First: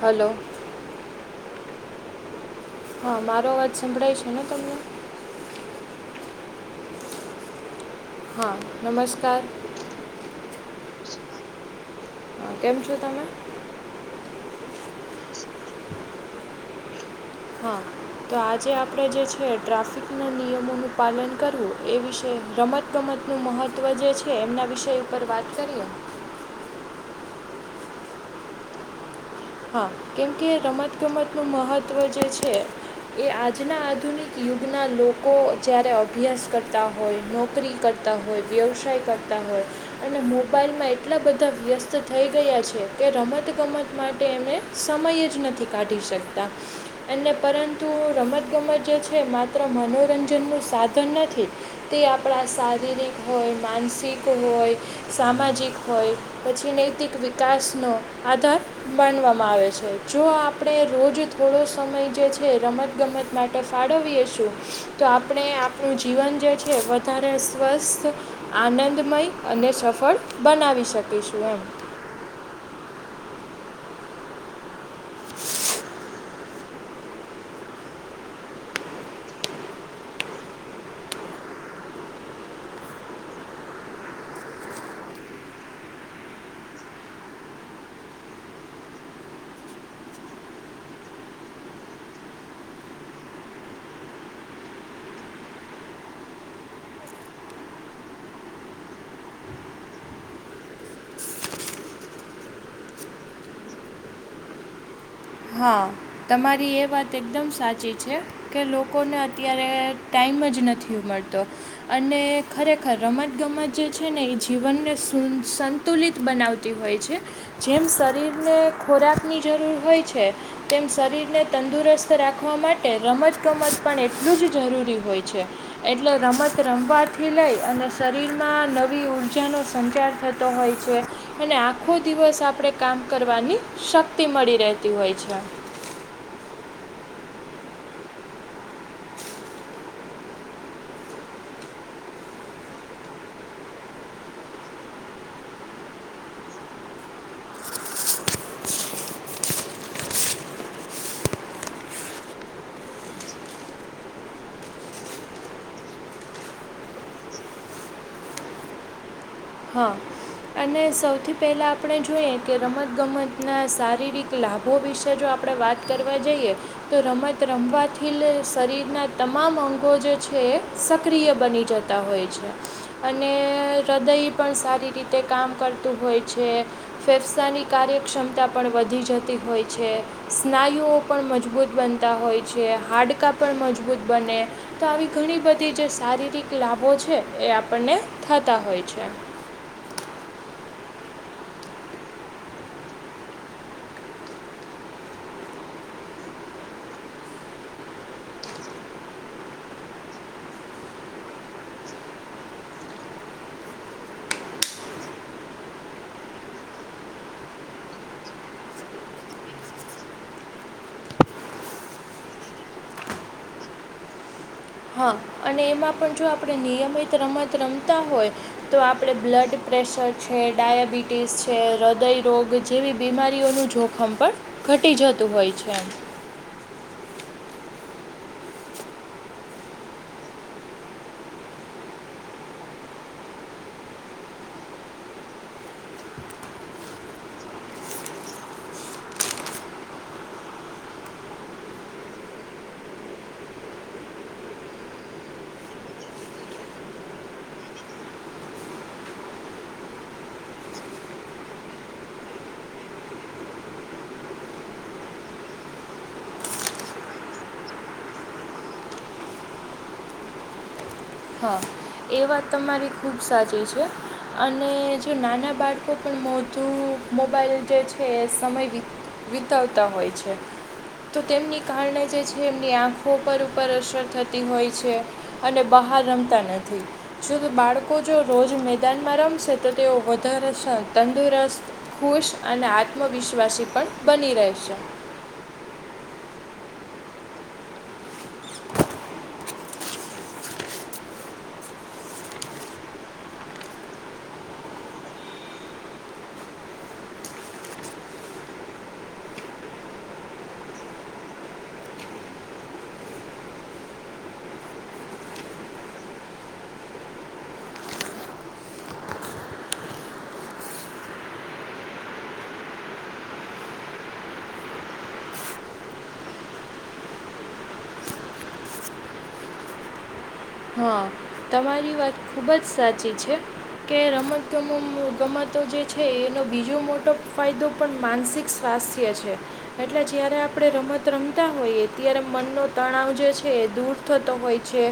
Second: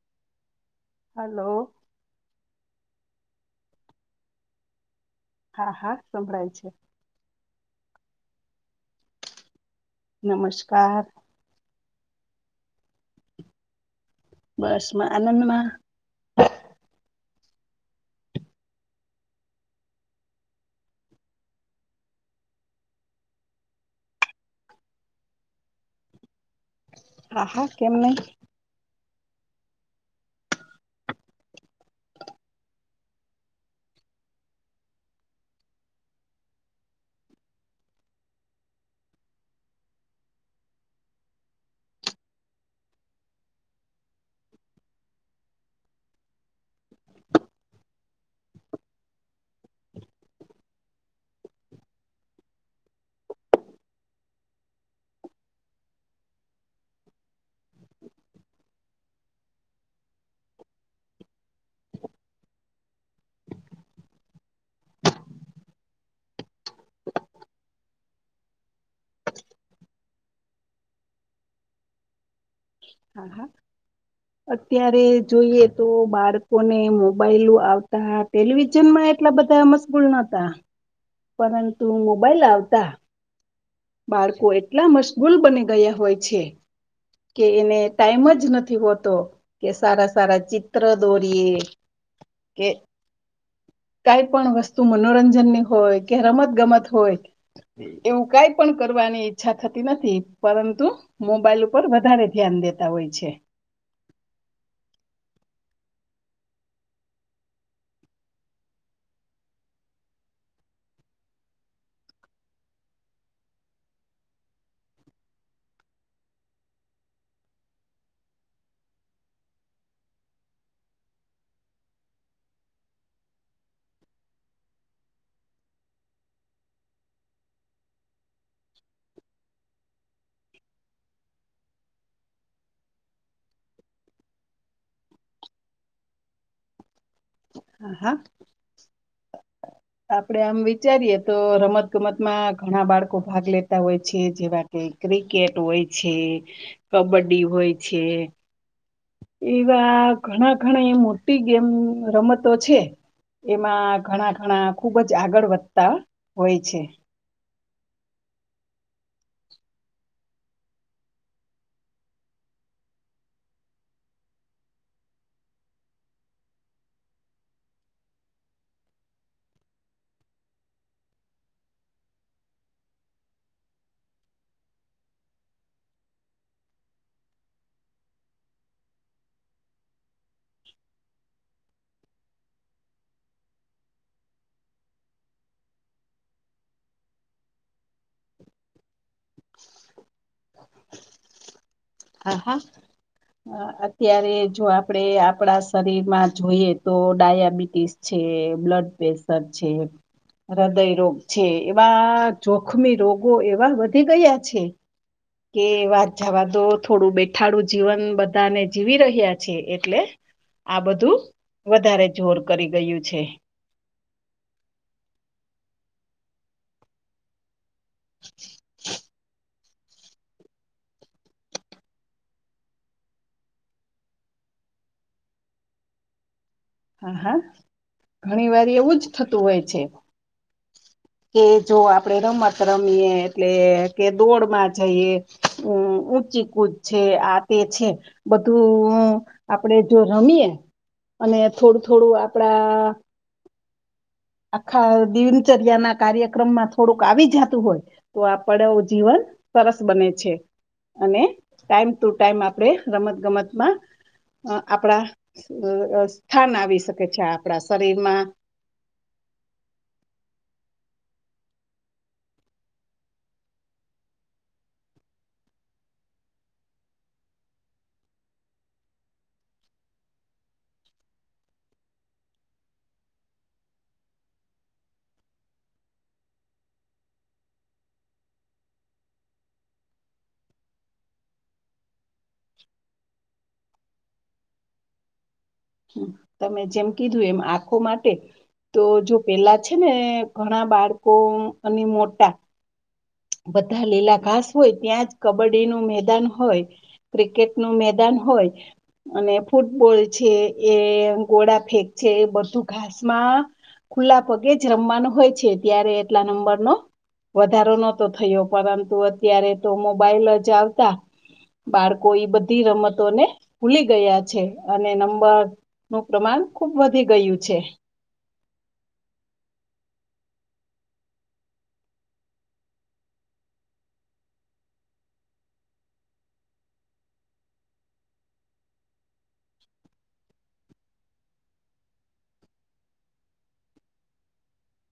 Hello hello હા મારો અવાજ સંભળાય છે ને તમને? હા હા સંભળાય છે. હા નમસ્કાર નમસ્કાર કેમ છો તમે? બસ માં આનંદમાં હા [inaudible] તો આજે આપણે જે છે ટ્રાફિકના નિયમોનું પાલન કરવું એ વિશે, રમત ગમતનું મહત્વ જે છે, એમના વિષય ઉપર વાત કરીએ. હા હા કેમ નહી. હા કેમકે રમતગમતનું મહત્ત્વ જે છે. એ આજના આધુનિક યુગના લોકો જ્યારે અભ્યાસ કરતા હોય, નોકરી કર કરતા હોય, વ્યવસાય કરતા હોય, અને મોબાઈલમાં એટલા બધા વ્યસ્ત થઈ ગયા છે કે રમત ગમત માટ કે એમને સમય જ નથી કાઢી શકતા. અને પરંતુ રમતગમત જે છે માત્ર મનોરંજનનું સાધન નથી. તે આપણા શારીરિક હોય, માનસિક હોય, સામાજિક હોય, પછી નૈતિક વિકાસનો આધાર માનવામાં આવે છે, જો આપણે રોજ થોડો સમય જે છે રમતગમત માટે ફાળવીએ શું? તો આપણે આપણું જીવન જે છે, વધારે સ્વસ્થ આનંદમય અને સફળ બનાવી શકીશું એમ, હા હા અત્યારે જોઈએ તો બાળકોને મોબાઈલો આવતા ટેલિવિઝનમાં એટલા બધા મસ્ત ગુલ નતા, પરંતુ મોબાઈલ આવતા બાળકો એટલા મશગુલ બની ગયા હોય છે કે એને ટાઈમ જ નથી હોતો કે સારા સારા ચિત્ર દોરીએ. કે કાઈ પણ વસ્તુ મનોરંજનની હોય કે રમત ગમત હોય, એવું કાઈ પણ કરવાની ઈચ્છા થતી નથી, પરંતુ મોબાઈલ ઉપર વધારે ધ્યાન દેતા હોય છે. હા તમારી એ વાત એકદમ સાચી છે. કે લોકોને અત્યારે ટાઈમ જ નથી મળતો અને ખરેખર રમત ગમત જે છે ને એ જીવનને સુ સ તુલિત બનાવતી હોય છે, જેમ શરીરને ખોરાકની જરૂર હોય છે. તેમ શરીરને તંદુરસ્ત રાખવા માટે રમત ગમત પણ એટલું જ જરૂરી હોય છે. એટલે રમત રમવાથી લઈ અને શરીરમાં નવી ઊર્જાનો સંચાર થ હોય છે અને આખો દિવસ આપણે કામ કરવાની શક્તિ મળી રહે તી હોય છે. હા હા આપડે આમ વિચારીએ તો રમત ગમતમાં ઘણા બાળકો ભાગ લેતા હોય છે જેવા કે ક્રિકેટ હોય છે, કબડ્ડી હોય છે, એવા ઘણા ઘણા મોટી ગેમ રમતો છે, એમાં ઘણા ઘણા ખુબ જ આગળ વધતા હોય છે. હા અને સૌથી પહેલાં આપણે જોઈએ કે રમતગમતના શારીરિક લાભો વિશે જો આપણે વાત કરવા જઈએ તો રમત રમવાથી શરીરના તમામ અંગો જે છે, સક્રિય બની જતા હોય છે, અને હૃદય પણ સારી રીતે કામ કરતું હોય છે. ફેફસાની કાર્યક્ષમતા પણ વધી જતી હોય છે. સ્નાયુઓ પણ મજબૂત બનતા હોય છે. હાડકાં પણ મજબૂત બને. તો આવી ઘણી બધી જે શારીરિક લાભો છે, એ આપણને થતા હોય છે. હા, હા. અહ અત્યારે જો આપણે આપણા શરીરમાં જોઈએ તો ડાયાબિટીસ છે, બ્લડ પ્રેશર છે. હૃદય રોગ છે. એવા જોખમી રોગો એવા વધી ગયા છે. કે વાત જાવા દો. થોડું બેઠાડું જીવન બધાને જીવી રહ્યા છે, એટલે આ બધું વધારે જોર કરી ગયું છે. હા. અને એમાં પણ જો આપણે નિયમિત રમત રમતા હોય તો આપણે બ્લડ પ્રેશર છે, ડાયાબિટીસ છે, હૃદયરોગ જેવી બીમારીઓનું જોખમ પણ ઘટી જતું હોય છે એમ. હા, હા. ઘણીવાર એવું જ થતું હોય છે. કે જો આપણેરમત રમીએ એટલે, કે દોડમાં જઈએ. ઊં ઊંચીકૂદ છે, આ તે છે. બધું આપણે જો રમીએે, અને થોડું-થોડું આપણાં આખા દિનચર્યાના કાર્યક્રમમાં થોડુંક આવી જાતું હોય. તો આપણે આવું જીવન સરસ બને છે. અને ટાઈમ ટુ ટાઈમ આપણે રમત-ગમતમાં અહ આપણા અહ સ્થાન આવી શકે છે આપણા શરીરમાં. હા. એ વાત તમારી ખુબ સાચી છે. અને જો નાના બાળકો પણ [unintelligible] મોબાઈલ જે છે, એ સમય વિત વિતાવતા હોય છે. તો તેમની કારણે જે છે, એમની આંખો પર ઉપર અસર થતી હોય છે. અને બહાર રમતા નથી. જો તો બાળકો જો રોજ મેદાનમાં રમશે, તો તેઓ વધારે સ તંદુરસ્ત ખુશ અને આત્મવિશ્વાસી પણ બની રહેશે. હમ્મ. તમે જેમ કીધું એમ આંખો માટે તો જો પહેલા છે ને, ઘણા બાળકો અને મોટાં બધા લીલા ઘાસ હોય ત્યાં જ કબડ્ડીનું મેદાન હોય ક્રિકેટનું મેદાન હોય અને ફૂટબોલ છે, એ ગોળા ફેંક છે, એ બધું ઘાસમાં ખુલ્લાં પગે જ રમવાનું હોય છે. ત્યારે એટલા નંબરનો વધારો નો તો થયો, પરંતુ અત્યારે તો મોબાઈલ જ આવતા. બાળકોએ ઈ બધી રમતોને ભૂલી ગયા છે. અને નંબર નું પ્રમાણ ખુબ વધી ગયું છે. હા. તમારી વાત ખૂબ જ સાચી છે. કે રમત ગમો ગમતો જે છે, એનો બીજો મોટો ફાયદો પણ માનસિક સ્વાસ્થ્ય છે. એટલે જયારે આપણે રમત રમતા હોઈએ, ત્યારે મનનો તણાવ જે છે એ દૂર થતો હોય છે.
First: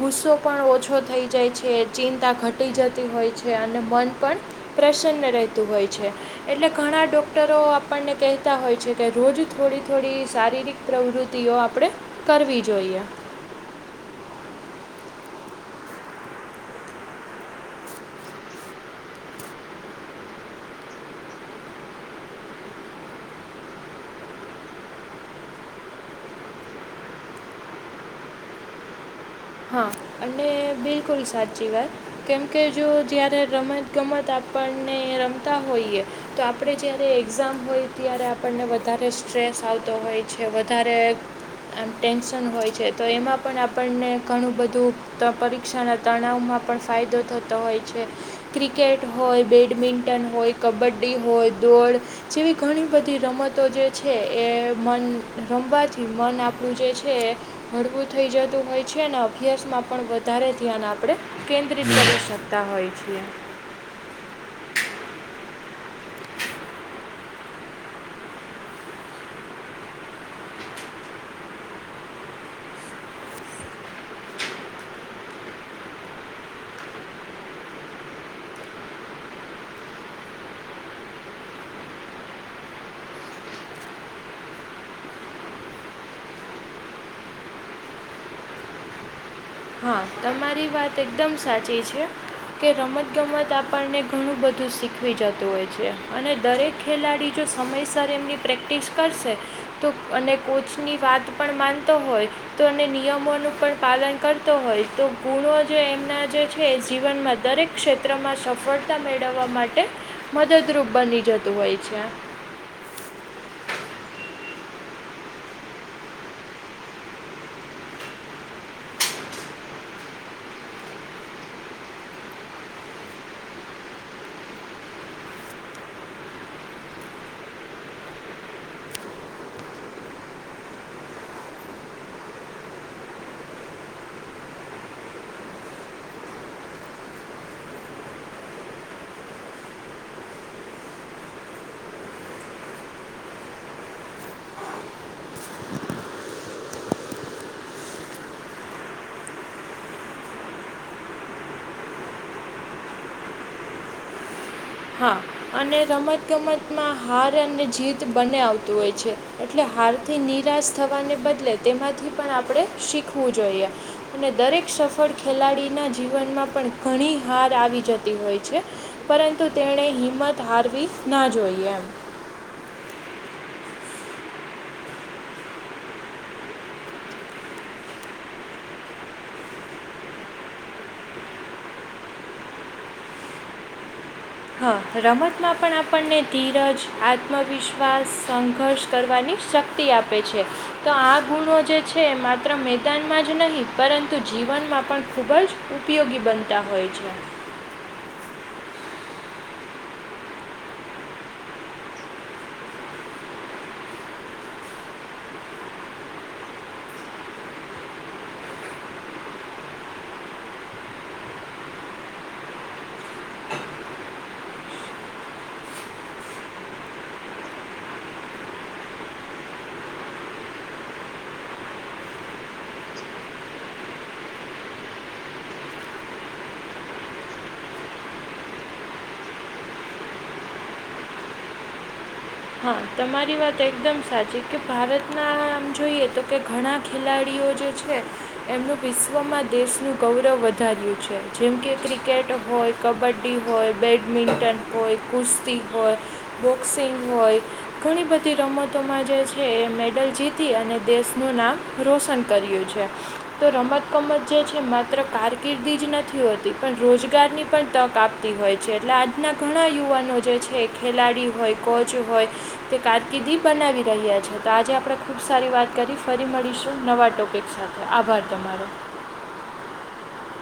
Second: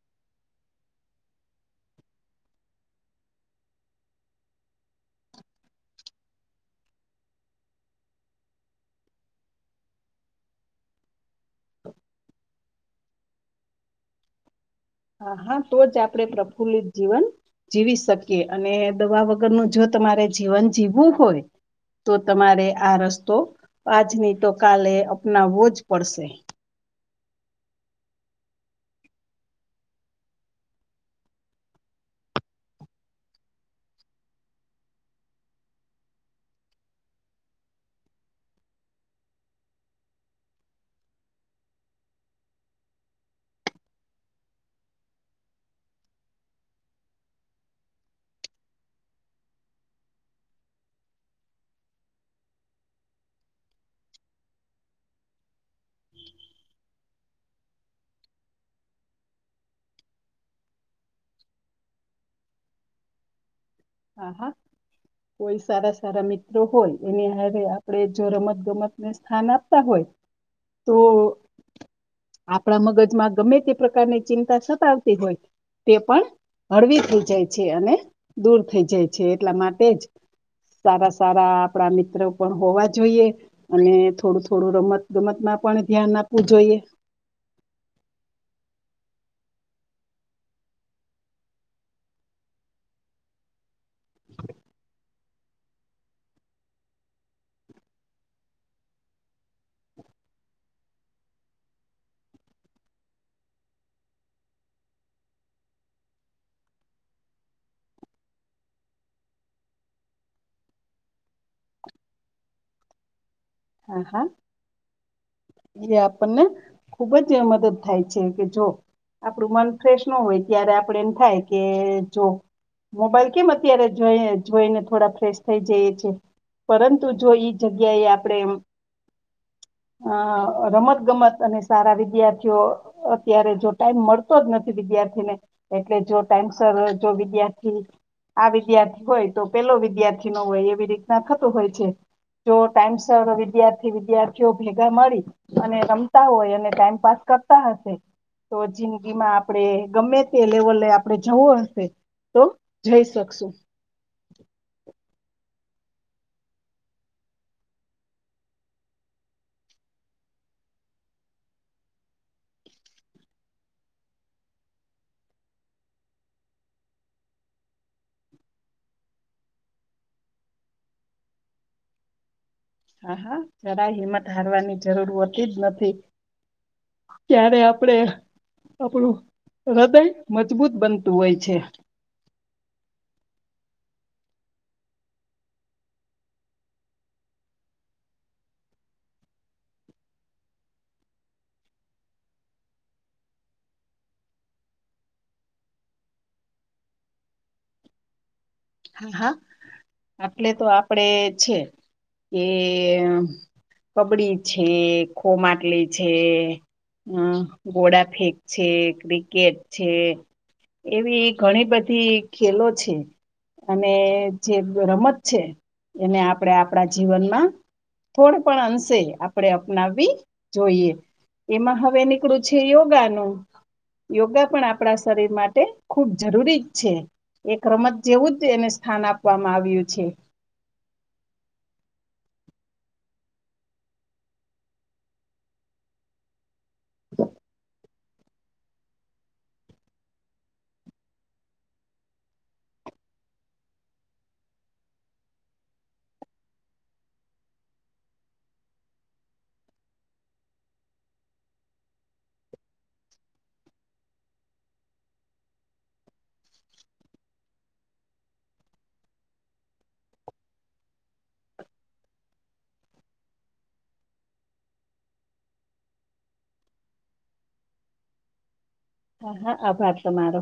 ગુસ્સો પણ ઓછો થઈ જાય છે, ચિંતા ઘટી જતી હોય છે, અને મન પણ પ્રસન્ન રહેતું હોય છે. એટલે ઘણા ડોક્ટરો આપણને કહેતા હોય છે, કે રોજ થોડી-થોડી શારીરિક પ્રવૃત્તિઓ આપણે કરવી જોઈએ. હા હા તો જ આપડે પ્રફુલ્લિત જીવન જીવી શકીએ અને દવા વગરનું જો તમારે જીવન જીવવું હોય તો તમારે આ રસ્તો આજની તો કાલે અપનાવવો જ પડશે હા અને બિલકુલ સાચી વાત કેમ કે જો જયારે રમત ગમત આપણને રમતા હોઈએ તો આપણે જ્યારે એક્ઝામ હોય ત્યારે આપણને વધારે સ્ટ્રેસ આવતો હોય છે વધારે આમ ટેન્શન હોય છે તો એમાં પણ આપણને ઘણું બધું ત પરીક્ષાના તણાવમાં પણ ફાયદો થતો હોય છે ક્રિકેટ હોય બેડમિન્ટન હોય કબડ્ડી હોય દોડ જેવી ઘણી બધી રમતો જે છે એ મન રમવા જ મન આપણું જે છે એ હળવું થઈ જતું હોય છે ને અભ્યાસમાં પણ વધારે ધ્યાન આપણે કેન્દ્રિત કરી શકતા હોઈ છીએ. આ હા કોઈ સારા સારા મિત્રો હોય એની હારે આપણે જો રમત ગમતને સ્થાન આપતા હોય. તો આપણા મગજમાં ગમે તે પ્રકારની ચિંતા સતાવતી હોય તે પણ હળવી થઈ જાય છે અને દૂર થઈ જાય છે એટલા માટે જ સારા સારા આપણા મિત્રો પણ હોવા જોઈએ અને થોડું થોડું રમત ગમતમાં પણ ધ્યાન આપવું જોઈએ. હા તમારી વાત એકદમ સાચી છે. કે રમત ગમત આપણને ઘણું બધું શીખવી જતું હોય છે અને દરેક ખેલાડી જો સમયસર એમની પ્રેક્ટિસ કરશે તો અને કોચની વાત પણ માનતો હોય તો અને નિયમોનું પણ પાલન કર તો હોય તો ગુણો જે એમના જે છે એ જીવનમાં દરેક ક્ષેત્રમાં સફળ તા મેળવવા માટે મદદરૂપ બની જતું હોય છે હા હા એ આપણને ખુબ જ મદદ થાય છે કે જો આપડું મન ફ્રેશ ન હોય ત્યારે આપડે એમ થાય કે જો મોબાઈલ કેમ અત્યારે જોઈ જોઈને થોડા ફ્રેશ થઈ જઈએ છે પરંતુ જો ઈ જગ્યા એ આપડે અ રમત ગમત અને સારા વિદ્યાર્થીઓ અત્યારે જો ટાઈમ મળતો જ નથી વિદ્યાર્થીને એટલે જો ટાઈમસર જો વિદ્યાર્થી આ વિદ્યાર્થી હોય તો પેલો વિદ્યાર્થી નો હોય એવી રીતના થતું હોય છે જો ટાઈમ સર વિદ્યાર્થી વિદ્યાર્થીઓ ભેગા મળી અને રમતા હોય અને ટાઈમ પાસ કરતા હશે તો જિંદગી માં આપડે ગમે તે લેવલે આપડણે જવું હશે તો જઈ શકશું. હા અને રમત ગમતમાં હાર અને જીત બને આવતું હોય છે એટ લે હારથી નિરાશ થવાને બદલે તેમાંથી પણ આપણે શીખવું જોઈએ. અને દરેક સફળ ખેલાડીના જીવનમાં પણ ઘણી હાર આવી જતી હોય છે પરંતુ તેણે હિંમત હારવી ના જોઈએ એમ હા હા જરા હિંમત હારવાની જરૂર હોતી જ નથી ક્યારે આપડે આપણું હૃદય મજબૂત બનતું હોય છે. હા રમતમાં પણ આપણને ધીરજ, આત્મવિશ્વાસ સંઘર્ષ કરવાની શક્ શકતિ આપે છે. તો આ ગુણો જે છે એ માત્ર મેદાનમાં જ નહીં પરંતુ જીવનમાં પણ ખૂબ જ ઉપયોગી બનતા હોય છે. હા હા આટલે તો આપડે છે એ કબડી છે, ખો માટલી છે. હમમ ઘોડા ફેક છે, ક્રિકેટ છે. એવી ઘણી બધી ખેલો છે. અને જે રમત છે એને આપણે આપણા જીવનમાં થોડુ પણ અંશે આપણે અપનાવવી જોઈએ. એમાં હવે નીકળું છે યોગા નુ યોગા પણ આપણા શરીર માટે ખૂબ જરૂરી જ છે. એક રમત જેવું જ એને સ્થાન આપવામાં આવ્યું છે. હા તમારી વાત એકદમ સાચી કે ભારતના આમ જોઈએ તો કે ઘણા ખેલાડીઓ જે છે એમનું વિશ્વમાં દેશનું ગૌરવ વધાર્યું છે જેમકે ક્રિકેટ હોય કબડ્ડી હોય, બેડમિન્ટન હોય, કુસ્તી હોય, બોક્સિંગ હોય. ઘણી બધી રમતોમાં જે છે એ મેડલ જીતી અને દેશનું નામ રોશન કર્યું છે. તો રમત ગમત જે છે માત્ર કારકિર્દી જ નથી હોતી પણ રોજગારની પણ તક આપ તી હોય છે એટલે આજના ઘણા યુવાનો જે છે ખેલાડી હોય, કોચ હોય તે કારકિર્દી બનાવી રહ્યા છે તો આજે આપણે ખુબ સારી વાત કરી ફરી મળીશું નવા ટોપિક સાથે. આભાર તમારો. હા હા આભાર તમારો.